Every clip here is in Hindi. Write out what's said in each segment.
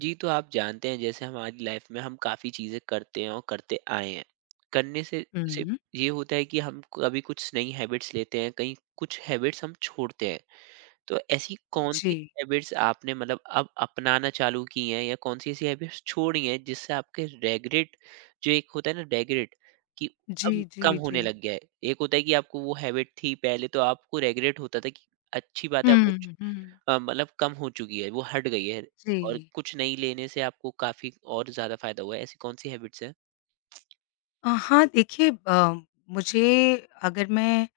जी, तो आप जानते हैं जैसे हमारी लाइफ में हम काफ़ी चीज़ें करते हैं और करते आए हैं। करने से सिर्फ हुँ। ये होता है कि हम कभी कुछ नई हैबिट्स लेते हैं, कहीं कुछ हैबिट्स हम छोड़ते हैं। तो ऐसी जी। कौन-सी हैबिट्स आपने मतलब अब अपनाना चालू की हैं या कौन-सी ऐसी हैबिट्स छोड़ी हैं जिससे आपके रेग्रेट जो एक होता है ना रेग्रेट कि जी, अब जी, कम जी। होने लग गया है। एक होता है कि आपको वो हैबिट थी पहले तो आपको रेग्रेट होता था कि अच्छी बात है आप वो हुँ, हुँ। मतलब कम हो चुकी है, वो हट गई है और जी। कुछ नहीं लेने से आपको काफ़ी और ज़्यादा फ़ायदा हुआ है, ऐसी कौन-सी हैबिट्स हैं? हाँ, देखिए मुझे अगर मैं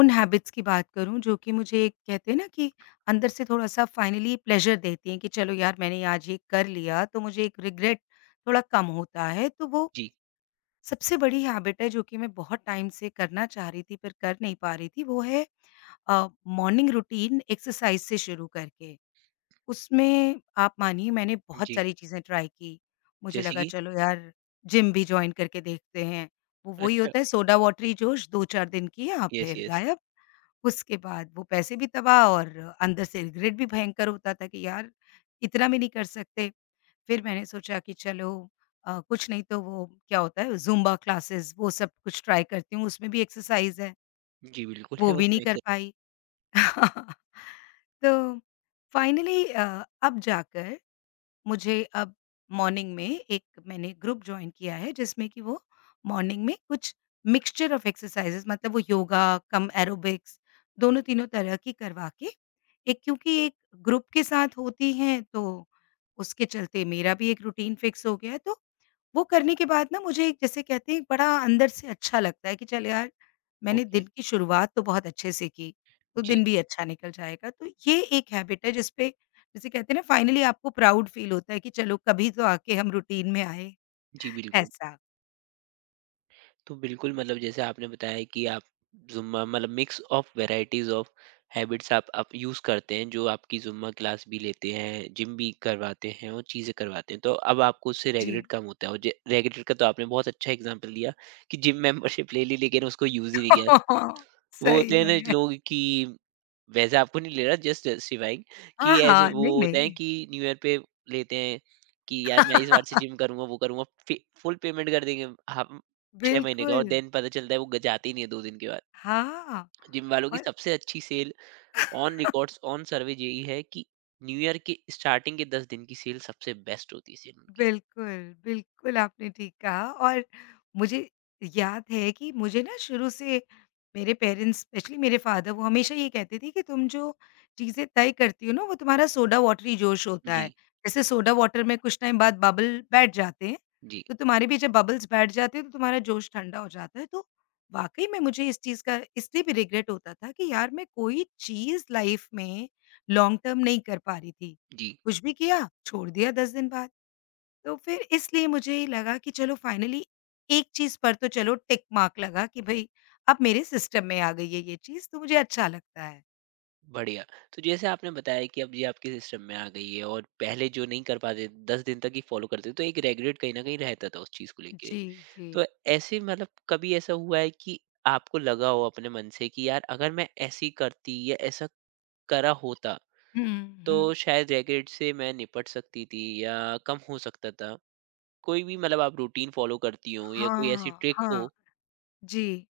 उन हैबिट्स की बात करूँ जो कि मुझे एक, कहते हैं ना कि अंदर से थोड़ा-सा फाइनली प्लेज़र देती हैं कि चलो यार मैंने आज ये कर लिया तो मुझे एक रिग्रेट थोड़ा कम होता है। तो वो जी, सबसे बड़ी हैबिट है जो कि मैं बहुत टाइम से करना चाह रही थी पर कर नहीं पा रही थी वो है अ, मॉर्निंग रूटीन एक्सरसाइज़ से शुरू करके। उसमें आप मानिए मैंने बहुत जी, सारी चीज़ें ट्राई की। मुझे जैसे लगा कि चलो यार जिम भी जॉइन करके देखते हैं। वो वही अच्छा, होता है सोडा वाटर ही जोश 2-4 दिन किया यस, फिर यस। गायब। उसके बाद वो पैसे भी तबाह और अंदर से रिग्रेट भी भयंकर होता था कि यार इतना भी नहीं कर सकते। फिर मैंने सोचा कि चलो कुछ नहीं तो वो क्या होता है ज़ुम्बा क्लासेस वो सब कुछ ट्राई करती हूँ, उसमें भी एक्सरसाइज़ है। जी, बिल्कुल वो है भी नहीं उसमें एक कर से पाई। तो फाइनली अब जाकर मुझे अब मॉर्निंग में एक मैंने ग्रुप जॉइन किया है जिसमें कि वो मॉर्निंग में कुछ मिक्सचर ऑफ एक्सरसाइजेस मतलब वो योगा कम एरोबिक्स दोनों तीनों तरह की करवा के एक क्योंकि एक ग्रुप के साथ होती हैं तो उसके चलते मेरा भी एक रूटीन फिक्स हो गया है तो वो करने के बाद ना मुझे एक जैसे कहते हैं एक बड़ा अंदर से अच्छा लगता है कि चल यार मैंने ओके, दिन की शुरुआत तो बहुत अच्छे से की, तो जी, दिन भी अच्छा निकल जाएगा। तो ये एक हैबिट है जिस पे जिसे कहते हैं ना फाइनली आपको प्राउड फ़ील होता है कि चलो कभी तो आके हम रूटीन में आए, जी बिल्कुल। ऐसा। तो बिल्कुल मतलब जैसे आपने बताया कि आप जुम्मा मतलब mix of varieties of habits आप यूज़ करते हैं जो आपकी जुम्मा क्लास भी लेते हैं जिम भी करवाते हैं और चीज़ें करवाते हैं तो अब आपको उससे जी। रेगुलेट कम होता है और रेगुलेट का तो आपने बहुत अच्छा एग्जांपल दिया कि जिम मेंबरशिप ले ली लेकिन उसको यूज़ ही नहीं किया। वो सही होते हैं ना में। लोग कि वैसे आपको नहीं ले रहा जस्ट जस्टिफाइंग कि हाँ, ऐसे हाँ। वो नहीं, होते हैं नहीं। कि न्यू ईयर पे लेते हैं कि यार मैं इस बार से जिम करूंगा वो करूंगा, फुल पेमेंट कर देंगे हम 6 महीने का और बिल्कुल। देन पता चलता है वो जाते ही नहीं है 2 दिन के बाद। हाँ, जिम वालों की और सबसे अच्छी sale on records on survey यही है कि न्यू ईयर के स्टार्टिंग के 10 दिन की सेल सबसे बेस्ट होती है सेल उनकी। बिल्कुल, बिल्कुल आपने ठीक कहा और मुझे याद है कि मुझे ना शुरू से मेरे पेरेंट्स स्पेशली मेरे फ़ादर वो हमेशा ये कहते थे कि तुम जो चीज़ें तय करती हो ना वो तुम्हारा सोडा वाटर ही जोश होता जी, है। जैसे सोडा वाटर में कुछ टाइम बाद बबल बैठ जाते हैं, जी, तो तुम्हारे भी जब बबल्स बैठ जाते हैं तो तुम्हारा जोश ठंडा हो जाता है। तो वाक़ई में मुझे इस चीज़ का इसलिए भी रिग्रेट होता था कि यार मैं कोई चीज़ लाइफ़ में लॉन्ग टर्म नहीं कर पा रही थी। जी। कुछ भी किया, छोड़ दिया 10 दिन बाद। तो फिर इसलिए मुझे लगा कि चलो फाइनली एक चीज़ पर तो चलो टिक मार्क लगा कि भई अब मेरे सिस्टम में आ गई है ये चीज़, तो मुझे अच्छा लगता है। बढ़िया। तो जैसे आपने बताया कि अब ये आपके सिस्टम में आ गई है और पहले जो नहीं कर पाते 10 दिन तक ही फ़ॉलो करते थे, तो एक रिग्रेट कहीं न कहीं रहता था उस चीज़ को लेके। जी, जी। तो ऐसे मतलब कभी ऐसा हुआ है कि आपको लगा हो अपने मन से कि यार अगर मैं ऐसी करती या ऐसा करा होता, हुँ, हुँ। तो शायद रिग्रेट से मैं निपट सकती थी या कम हो सकता था? कोई भी मतलब आप रूटीन फ़ॉलो करती हो या कोई ऐसी हाँ, ट्रिक हाँ। हो? जी।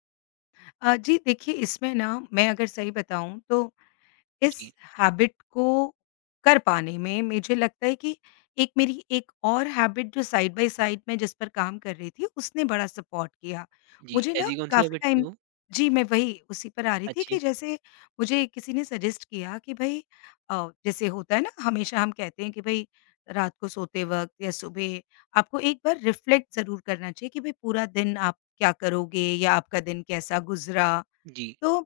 जी देखिए इसमें ना मैं अगर सही बताऊँ तो इस जी, हैबिट को कर पाने में मुझे लगता है कि एक मेरी एक और हैबिट जो साइड बाय साइड मैं जिस पर काम कर रही थी उसने बड़ा सपोर्ट किया। जी। मुझे ना ऐसी कौन-सी काफ़ी हैबिट थी टाइम वो? जी, मैं वही उसी पर आ रही थी अच्छी। कि जैसे मुझे किसी ने सजेस्ट किया कि भई जैसे होता है ना हमेशा हम कहते हैं कि भई रात को सोते वक़्त या सुबह आपको एक बार रिफ्लेक्ट ज़रूर करना चाहिए कि भई पूरा दिन आप क्या करोगे या आपका दिन कैसा गुज़रा? जी, तो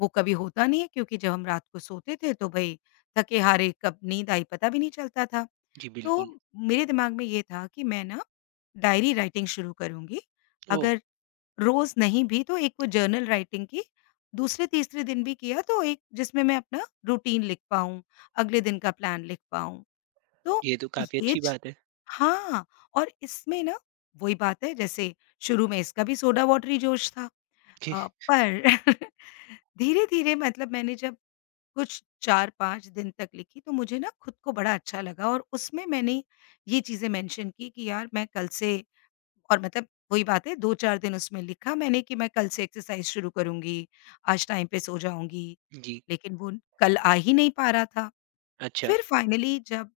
वो कभी होता नहीं है क्योंकि जब हम रात को सोते थे तो भई थके हारे कब नींद आई पता भी नहीं चलता था। जी तो बिल्कुल। मेरे दिमाग में ये था कि मैं ना डायरी राइटिंग शुरू करूँगी। ओह! अगर रोज़ नहीं भी तो एक वो जर्नल राइटिंग की दूसरे तीसरे दिन भी किया तो एक जिसमें मैं अपना रूटीन लिख पाऊँ, अगले दिन का प्लान लिख पाऊँ। तो ये तो काफ़ी ये अच्छी च बात है। हाँ, और इसमें ना वही बात है जैसे शुरू में इसका भी सोडा वाटरी जोश था। पर धीरे-धीरे मतलब मैंने जब कुछ 4-5 दिन तक लिखी तो मुझे ना खुद को बड़ा अच्छा लगा और उसमें मैंने ये चीज़ें मेंशन की कि यार मैं कल से और मतलब वही बात है 2-4 दिन उसमें लिखा मैंने कि मैं कल से एक्सरसाइज़ शुरू करूँगी, आज टाइम पे सो जाऊँगी, जी, लेकिन वो कल आ ही नहीं पा रहा था। अच्छा। फिर फाइनली जब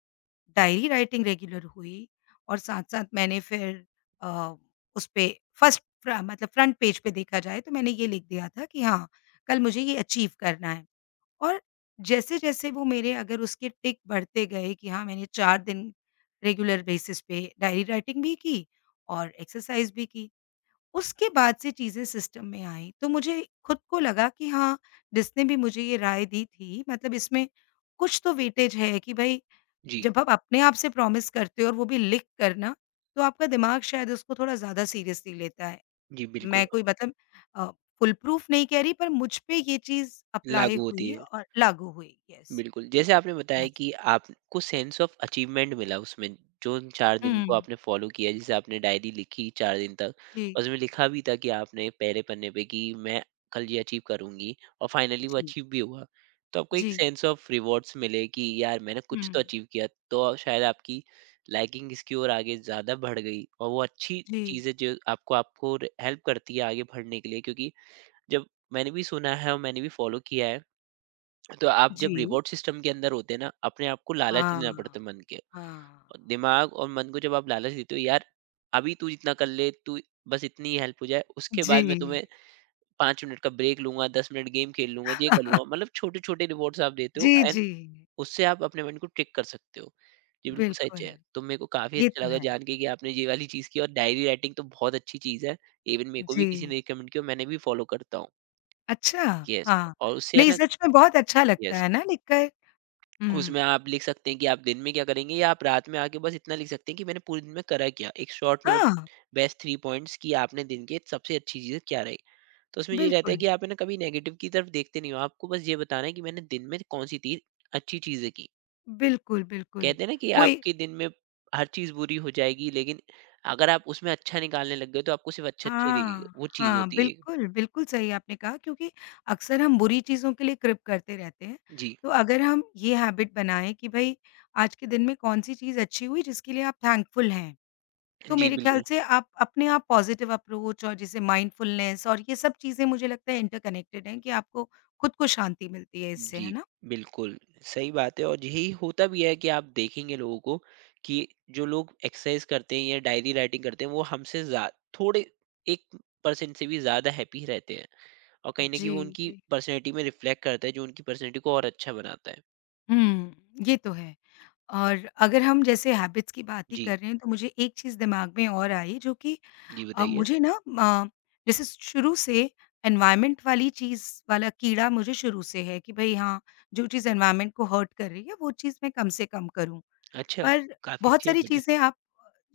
डायरी राइटिंग रेगुलर हुई और साथ-साथ मैंने फिर अ, उसपे फर्स्ट फ्र मतलब फ्रंट पेज पे देखा जाए तो मैंने ये लिख दिया था कि हाँ, कल मुझे ये अचीव करना है और जैसे-जैसे वो मेरे अगर उसके टिक बढ़ते गए कि हाँ, मैंने 4 दिन रेगुलर बेसिस पे डायरी राइटिंग भी की और एक्सरसाइज़ भी की। उसके बाद से चीज़ें सिस्टम में आईं, तो मुझे खुद को लगा कि हाँ, जिसने भी मुझे ये राय दी थी मतलब इसमें कुछ तो वेटेज है कि भई जी, जब आप अपने आप से प्रॉमिस करते हो और वो भी लिख कर ना, तो आपका दिमाग शायद उसको थोड़ा ज़्यादा सीरियसली लेता है। जी, बिल्कुल मैं कोई मतलब अ, फुल प्रूफ नहीं कह रही पर मुझ पे ये चीज़ अप्लाई लागू होती हुई है। और लागू हुई। यस, बिल्कुल, जैसे आपने बताया कि ऐसा। आपको सेंस ऑफ अचीवमेंट मिला उसमें, जो उन 4 दिन को हुँ। आपने फॉलो किया, जैसे आपने डायरी लिखी 4 दिन तक जी, और उसमें लिखा भी था कि आपने पहले पन्ने पे कि मैं कल ये अचीव करूँगी और फाइनली वो जी, अचीव भी हुआ। तो आपको एक जी। सेंस ऑफ रिवॉर्ड्स मिले कि यार मैंने कुछ तो हुँ। अचीव किया, तो आप- शायद आपकी लाइकिंग इसकी ओर आगे ज़्यादा बढ़ गई और वो अच्छी जी, चीज़ें जो आपको आपको र हेल्प करती है आगे बढ़ने के लिए क्योंकि जब मैंने भी सुना है और मैंने भी फॉलो किया है, तो आप जी। जब रिवॉर्ड सिस्टम के अंदर होते हैं ना, अपने आप को लालच हाँ, देना पड़ता है मन के। हाँ। और दिमाग और मन को जब आप लालच देते हो, यार अभी तू इतना कर ले, तू बस इतनी ही हेल्प हो जाए, उसके बाद मैं जी। तुम्हें 5 मिनट का ब्रेक लूँगा, 10 मिनट गेम खेल लूँगा, ये कर लूँगा। मतलब छोटे-छोटे रिवॉर्ड्स आप देते हो जी, एंड जी। उससे आप अपने मन को ट्रिक कर सकते हो। ये बिल्कुल सच बिल्कुल, है। तो मेरे को काफ़ी ये अच्छा तो लगा है। जान के कि आपने ये वाली चीज़ की और डायरी राइटिंग तो बहुत अच्छी चीज़ है। इवन मेरे को भी किसी जी। ने रिकमेंड किया और मैंने भी फॉलो करता हूँ। अच्छा, यस। हाँ। और उससे है नहीं ना, सच में बहुत अच्छा लगता यस, है ना लिखकर? उसमें हुँ। आप लिख सकते हैं कि आप दिन में क्या करेंगे या आप रात में आके बस इतना लिख सकते हैं कि मैंने पूरे दिन में करा क्या, एक शॉर्ट नोट, हाँ, बेस्ट थ्री पॉइंट्स कि आपने दिन के सबसे अच्छी चीज़ें क्या रही। तो उसमें ये रहता है बिल्कुल, कि आप है ना कभी नेगेटिव की तरफ देखते नहीं हो, आपको बस ये बताना है कि मैंने दिन में कौन सी तीन अच्छी चीज़ें की। बिल्कुल, बिल्कुल। कहते हैं ना कि वो ए आपके दिन में हर चीज़ बुरी हो जाएगी लेकिन अगर आप उसमें अच्छा निकालने लग गए तो आपको सिर्फ अच्छा अच्छा ही दिखेगा, हाँ, वो चीज़ हाँ, होती है एक। बिल्कुल, बिल्कुल सही आपने कहा क्योंकि अक्सर हम बुरी चीज़ों के लिए कृप करते रहते हैं। जी। तो अगर हम ये हैबिट बनाएँ कि भई आज के दिन में कौन-सी चीज़ अच्छी हुई जिसके लिए आप थैंकफुल हैं, तो जी मेरे ख्याल बिल्कुल। से आप अपने आप पॉज़िटिव अप्रोच और जैसे माइंडफुलनेस और ये सब चीज़ें मुझे लगता है इंटरकनेक्टेड हैं कि आपको खुद को शांति मिलती है इससे, जी, है ना? बिल्कुल, सही बात है और यही होता भी है कि आप देखेंगे लोगों को कि जो लोग एक्सरसाइज करते हैं या डायरी राइटिंग करते हैं, वो हमसे ज़्या थोड़े 1% से भी ज़्यादा हैप्पी रहते हैं और कहीं न कहीं जी, वो उनकी जी। पर्सनैलिटी में रिफ्लेक्ट करता है, जो उनकी पर्सनैलिटी को और अच्छा बनाता है। हुँ, ये तो है। और अगर हम जैसे हैबिट्स की बात ही जी, कर रहे हैं तो मुझे एक चीज़ दिमाग में और आई जो कि जी बताइए? मुझे ना अ, जैसे शुरू से एनवायरनमेंट वाली चीज़ वाला कीड़ा मुझे शुरू से है कि भाई हाँ, जो चीज़ एनवायरनमेंट को हर्ट कर रही है वो चीज़ मैं कम से कम करूँ। अच्छा, पर काफ़ी बहुत अच्छी सारी हैबिट है। चीज़ें आप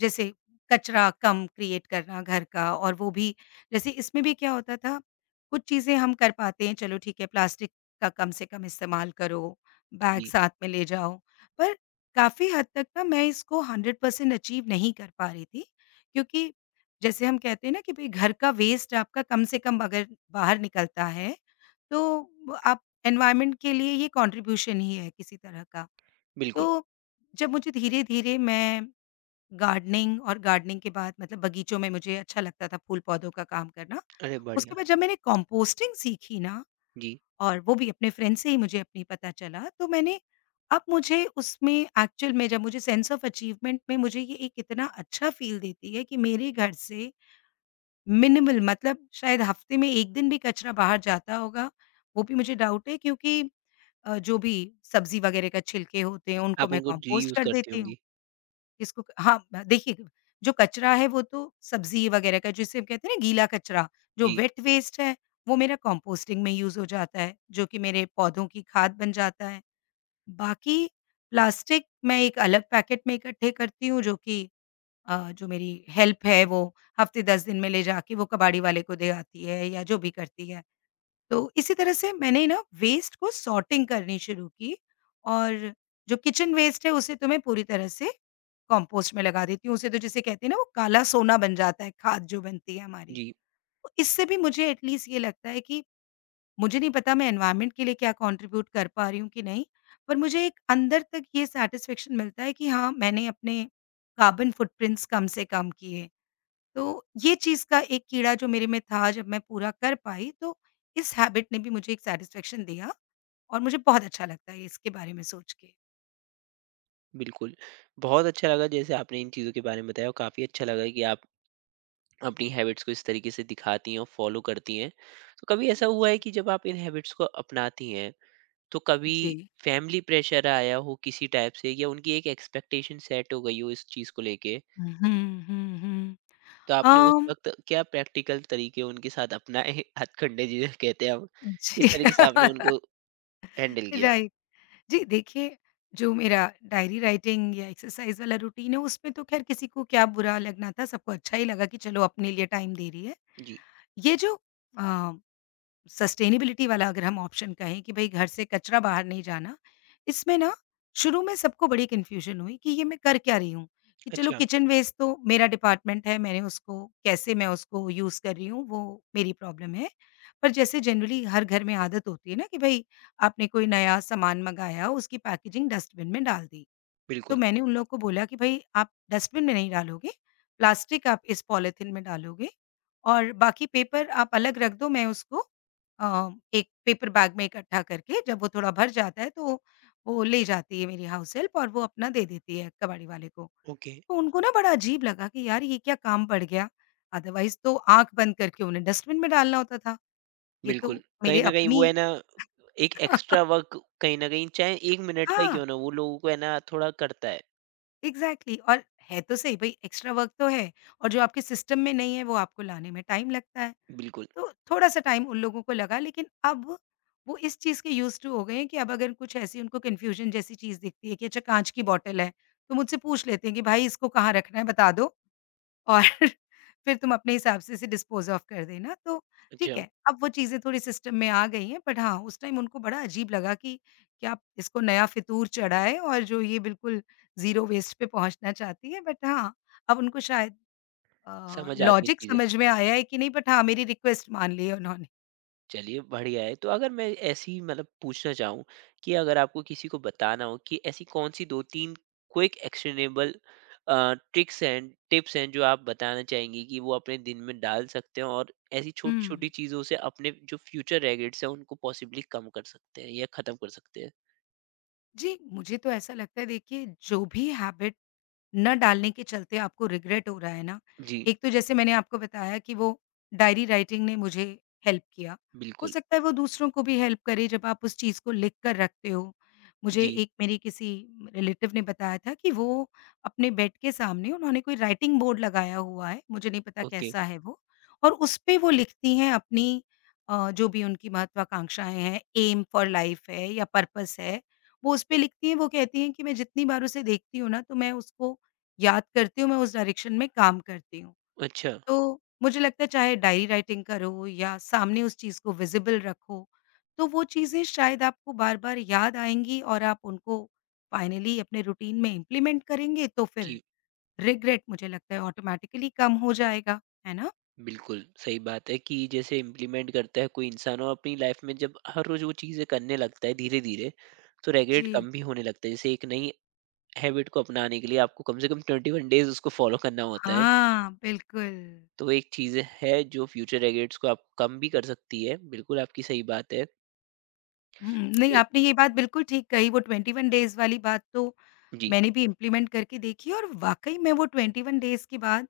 जैसे कचरा कम क्रिएट करना घर का और वो भी जैसे इसमें भी क्या होता था, कुछ चीज़ें हम कर पाते हैं चलो ठीक है प्लास्टिक का कम से कम इस्तेमाल करो, बेटा। बैग जी, साथ में ले जाओ। पर काफ़ी हद तक ना मैं इसको 100% अचीव नहीं कर पा रही थी क्योंकि जैसे हम कहते हैं ना कि भई घर का वेस्ट आपका कम से कम अगर बाहर निकलता है, तो आप एनवायरनमेंट के लिए ये कॉन्ट्रिब्यूशन ही है किसी तरह का। बिल्कुल। तो जब मुझे धीरे-धीरे मैं गार्डनिंग और गार्डनिंग के बाद मतलब बगीचों में मुझे अच्छा लगता था फूल-पौधों का काम करना। अरे उसके बढ़िया! बाद जब मैंने कंपोस्टिंग सीखी ना जी, और वो भी अपने फ्रेंड से ही मुझे अपनी पता चला, तो मैंने अब मुझे उसमें एक्चुअल में जब मुझे सेंस ऑफ अचीवमेंट में मुझे ये एक इतना अच्छा फ़ील देती है कि मेरे घर से मिनिमल मतलब शायद हफ़्ते में 1 दिन भी कचरा बाहर जाता होगा, वो भी मुझे डाउट है क्योंकि जो भी सब्ज़ी वगैरह का छिलके होते हैं, उनको आप मैं उनको कंपोस्ट रीयूज़ कर करती देती हूँ। होंगी। इसको हाँ, ब देखिए, जो कचरा है वो तो सब्ज़ी वग़ैरह का जिसे हम कहते हैं ना गीला कचरा, जो जी, वेट वेस्ट है वो मेरा कंपोस्टिंग में यूज़ हो जाता है, जो कि मेरे पौधों की खाद बन जाता है। बाकी प्लास्टिक मैं एक अलग पैकेट में इकट्ठे करती हूँ, जो कि जो मेरी हेल्प है वो हफ़्ते 10 दिन में ले जाके वो कबाड़ी वाले को दे आती है या जो भी करती है। तो इसी तरह से मैंने ना वेस्ट को सॉर्टिंग करनी शुरू की और जो किचन वेस्ट है उसे तो मैं पूरी तरह से कंपोस्ट में लगा देती हूँ। उसे तो जिसे कहते हैं ना वो काला सोना बन जाता है, खाद जो बनती है हमारी। जी, तो इससे भी मुझे एटलीस्ट ये लगता है कि मुझे नहीं पता मैं एनवायरनमेंट के लिए क्या कंट्रीब्यूट कर पा रही हूँ कि नहीं, पर मुझे एक अंदर तक ये सैटिस्फैक्शन मिलता है कि हाँ, मैंने अपने कार्बन फुटप्रिंट्स कम से कम किए। तो ये चीज़ का एक कीड़ा जो मेरे में था जब मैं पूरा कर पाई तो इस हैबिट ने भी मुझे एक सैटिस्फैक्शन दिया और मुझे बहुत अच्छा लगता है इसके बारे में सोच के। बिल्कुल। बहुत अच्छा लगा जैसे आपने इन चीज़ों के बारे में बताया और काफ़ी अच्छा लगा कि आप अपनी हैबिट्स को इस तरीके से दिखाती हैं और फॉलो करती हैं। तो कभी ऐसा हुआ है जी। कि जब आप इन हैबिट्स को अपनाती हैं तो कभी जी। फैमिली प्रेशर आया हो किसी टाइप से या उनकी एक एक्सपेक्टेशन सेट हो गई हो इस चीज को लेके, हुँ, हुँ, हुँ। तो आपने उस अम, वक्त क्या प्रैक्टिकल तरीके उनके साथ अपनाए, हथकंडे जिसे कहते हैं हम, किस जी, तरीके से आपने उनको हैंडल किया? राइट। जी, देखिए जो मेरा डायरी राइटिंग या एक्सरसाइज़ वाला रूटीन है उसमें तो ख़ैर किसी को क्या बुरा लगना था, सबको अच्छा ही लगा कि चलो अपने लिए टाइम दे रही है। जी। ये जो अ सस्टेनेबिलिटी वाला अगर हम ऑप्शन कहें कि भई घर से कचरा बाहर नहीं जाना, इसमें ना शुरू में सबको बड़ी कन्फ्यूज़न हुई कि ये मैं कर क्या रही हूँ? कि चलो अच्छा। किचन वेस्ट तो मेरा डिपार्टमेंट है, मैंने उसको कैसे मैं उसको यूज़ कर रही हूँ वो मेरी प्रॉब्लम है। पर जैसे जनरली हर घर में आदत होती है ना कि भई आपने कोई नया सामान मँगाया उसकी पैकेजिंग डस्टबिन में डाल दी। तो बिल्कुल। मैंने उन लोगों को बोला कि भई आप डस्टबिन में नहीं डालोगे, प्लास्टिक आप इस पॉलिथीन में डालोगे और बाकी पेपर आप अलग रख दो, मैं उसको एक पेपर बैग में इकट्ठा करके जब वो थोड़ा भर जाता है तो वो ले जाती है मेरी हाउस हेल्प और वो अपना दे देती है कबाड़ी वाले को। ओके। तो उनको ना बड़ा अजीब लगा कि यार ये क्या काम पड़ गया? अदरवाइज़ तो आँख बंद करके उन्हें डस्टबिन में डालना होता था। ये तो बिल्कुल कहीं मेरे ना कहीं अपनी वो है ना, एक एक्स्ट्रा वर्क कहीं ना कहीं चाहे एक मिनट का ही हाँ। क्यों ना, वो लोगों को है ना थोड़ा करता है। एग्ज़ैक्टली और है तो सही भई एक्स्ट्रा वर्क तो है और जो आपके सिस्टम में नहीं है वो आपको लाने में टाइम लगता है। बिल्कुल। तो थोड़ा-सा टाइम उन लोगों को लगा लेकिन अब वो इस चीज़ के यूज़्ड टू हो गए हैं कि अब अगर कुछ ऐसी उनको कन्फ्यूज़न जैसी चीज़ दिखती है कि अच्छा काँच की बॉटल है, तो मुझसे पूछ लेते हैं कि भाई इसको कहाँ रखना है बता दो। और फिर तुम अपने हिसाब से इसे डिस्पोज़ ऑफ कर देना। तो ठीक अच्छा। है, अब वो चीज़ें थोड़ी सिस्टम में आ गई हैं बट हाँ, उस टाइम उनको बड़ा अजीब लगा कि क्या इसको नया फितूर चढ़ा है और जो ये बिल्कुल ज़ीरो वेस्ट पे पहुँचना चाहती है। बट हाँ, अब उनको शायद समझ आती हैं लॉजिक चीज़ें। समझ में आया है कि नहीं बट हाँ, मेरी रिक्वेस्ट मान ली है उन्होंने। चलिए बढ़िया है, तो अगर मैं ऐसी मतलब पूछना चाहूँ कि अगर आपको किसी को बताना हो कि ऐसी कौन-सी 2-3 क्विक एक्शनेबल ट्रिक्स हैं, टिप्स हैं जो आप बताना चाहेंगी कि वो अपने दिन में डाल सकते हैं और ऐसी छोटी-छोटी हुँ। चीज़ों से अपने जो फ्यूचर रेग्रेट्स हैं उनको पॉसिबली कम कर सकते हैं या ख़त्म कर सकते हैं? जी, मुझे तो ऐसा लगता है देखिए जो भी हैबिट न डालने के चलते आपको रिग्रेट हो रहा है ना, जी, एक तो जैसे मैंने आपको बताया कि वो डायरी राइटिंग ने मुझे हेल्प किया, हो बिल्कुल। सकता है वो दूसरों को भी हेल्प करे जब आप उस चीज़ को लिख कर रखते हो। मुझे जी, एक मेरी किसी रिलेटिव ने बताया था कि वो अपने बेड के सामने उन्होंने कोई राइटिंग बोर्ड लगाया हुआ है, मुझे नहीं पता ओके। कैसा है वो और उसपे वो लिखती हैं अपनी जो भी उनकी महत्वाकांक्षाएँ हैं, एम फॉर लाइफ है या पर्पस है, वो उसपे लिखती हैं, वो कहती हैं कि मैं जितनी बार उसे देखती हूँ ना, तो मैं उसको याद करती हूँ, मैं उस डायरेक्शन में काम करती हूँ। अच्छा, तो मुझे लगता है चाहे डायरी राइटिंग करो या सामने उस चीज़ को विज़िबल रखो, तो वो चीज़ें शायद आपको बार-बार याद आएँगी और आप उनको फाइनली अपने रूटीन में इम्प्लीमेंट करेंगे, तो फिर जी। रिग्रेट मुझे लगता है ऑटोमैटिकली कम हो जाएगा, है ना? बिल्कुल, सही बात है कि जैसे इम्प्लीमेंट करता है कोई इंसान और अपनी लाइफ में जब हर रोज़ वो चीज़ें करने लगता है धीरे-धीरे, तो रेग्रेट जी। कम भी होने लगता है। जैसे एक नई हैबिट को अपनाने के लिए आपको कम से कम 21 डेज़ उसको फ़ॉलो करना होता है। हाँ, बिल्कुल। तो वो एक चीज़ है जो फ्यूचर रेग्रेट्स को आप कम भी कर सकती है। बिल्कुल आपकी सही बात है। हुँ, तो नहीं ये, आपने ये बात बिल्कुल ठीक कही, वो 21 डेज़ वाली बात तो जी, मैंने भी इम्प्लीमेंट करके देखी और वाक़ई में वो 21 डेज़ के बाद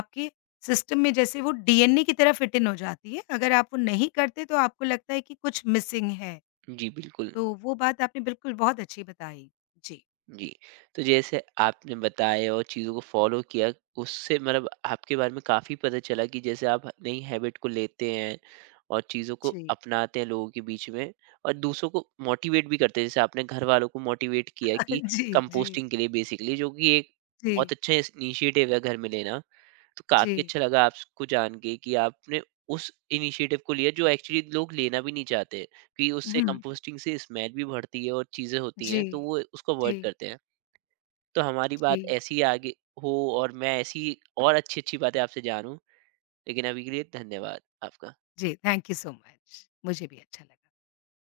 आपके सिस्टम में जैसे वो डीएनए की तरह फिट इन हो जाती है। अगर आप वो नहीं करते तो आपको लगता है कि कुछ मिसिंग है। जी बिल्कुल। तो वो बात आपने बिल्कुल बहुत अच्छी बताई। जी। जी। तो जैसे आपने बताया और चीज़ों को फ़ॉलो किया, उससे मतलब आपके बारे में काफ़ी पता चला कि जैसे आप नई हैबिट को लेते हैं और चीज़ों को जी। अपनाते हैं लोगों के बीच में और दूसरों को मोटिवेट भी करते हैं। जैसे आपने घर वालों को मोटिवेट किया कि जी, जी, कंपोस्टिंग के लिए बेसिकली जो कि एक बहुत जी, अच्छा इस इनिशिएटिव है घर में लेना। तो जी। काफ़ी अच्छा लगा आपको जान के कि आपने उस इनिशिएटिव को लिया जो एक्चुअली लोग लेना भी नहीं चाहते। कि उससे हुँ। कंपोस्टिंग से स्मेल भी बढ़ती है और चीज़ें होती जी, हैं, तो वो उसको जी, अवॉइड करते हैं। तो हमारी जी, बात ऐसी ही आगे हो और मैं ऐसी और अच्छी-अच्छी बातें आपसे जानूँ, लेकिन अभी के लिए धन्यवाद आपका। जी। Thank you so much. मुझे भी अच्छा लगा।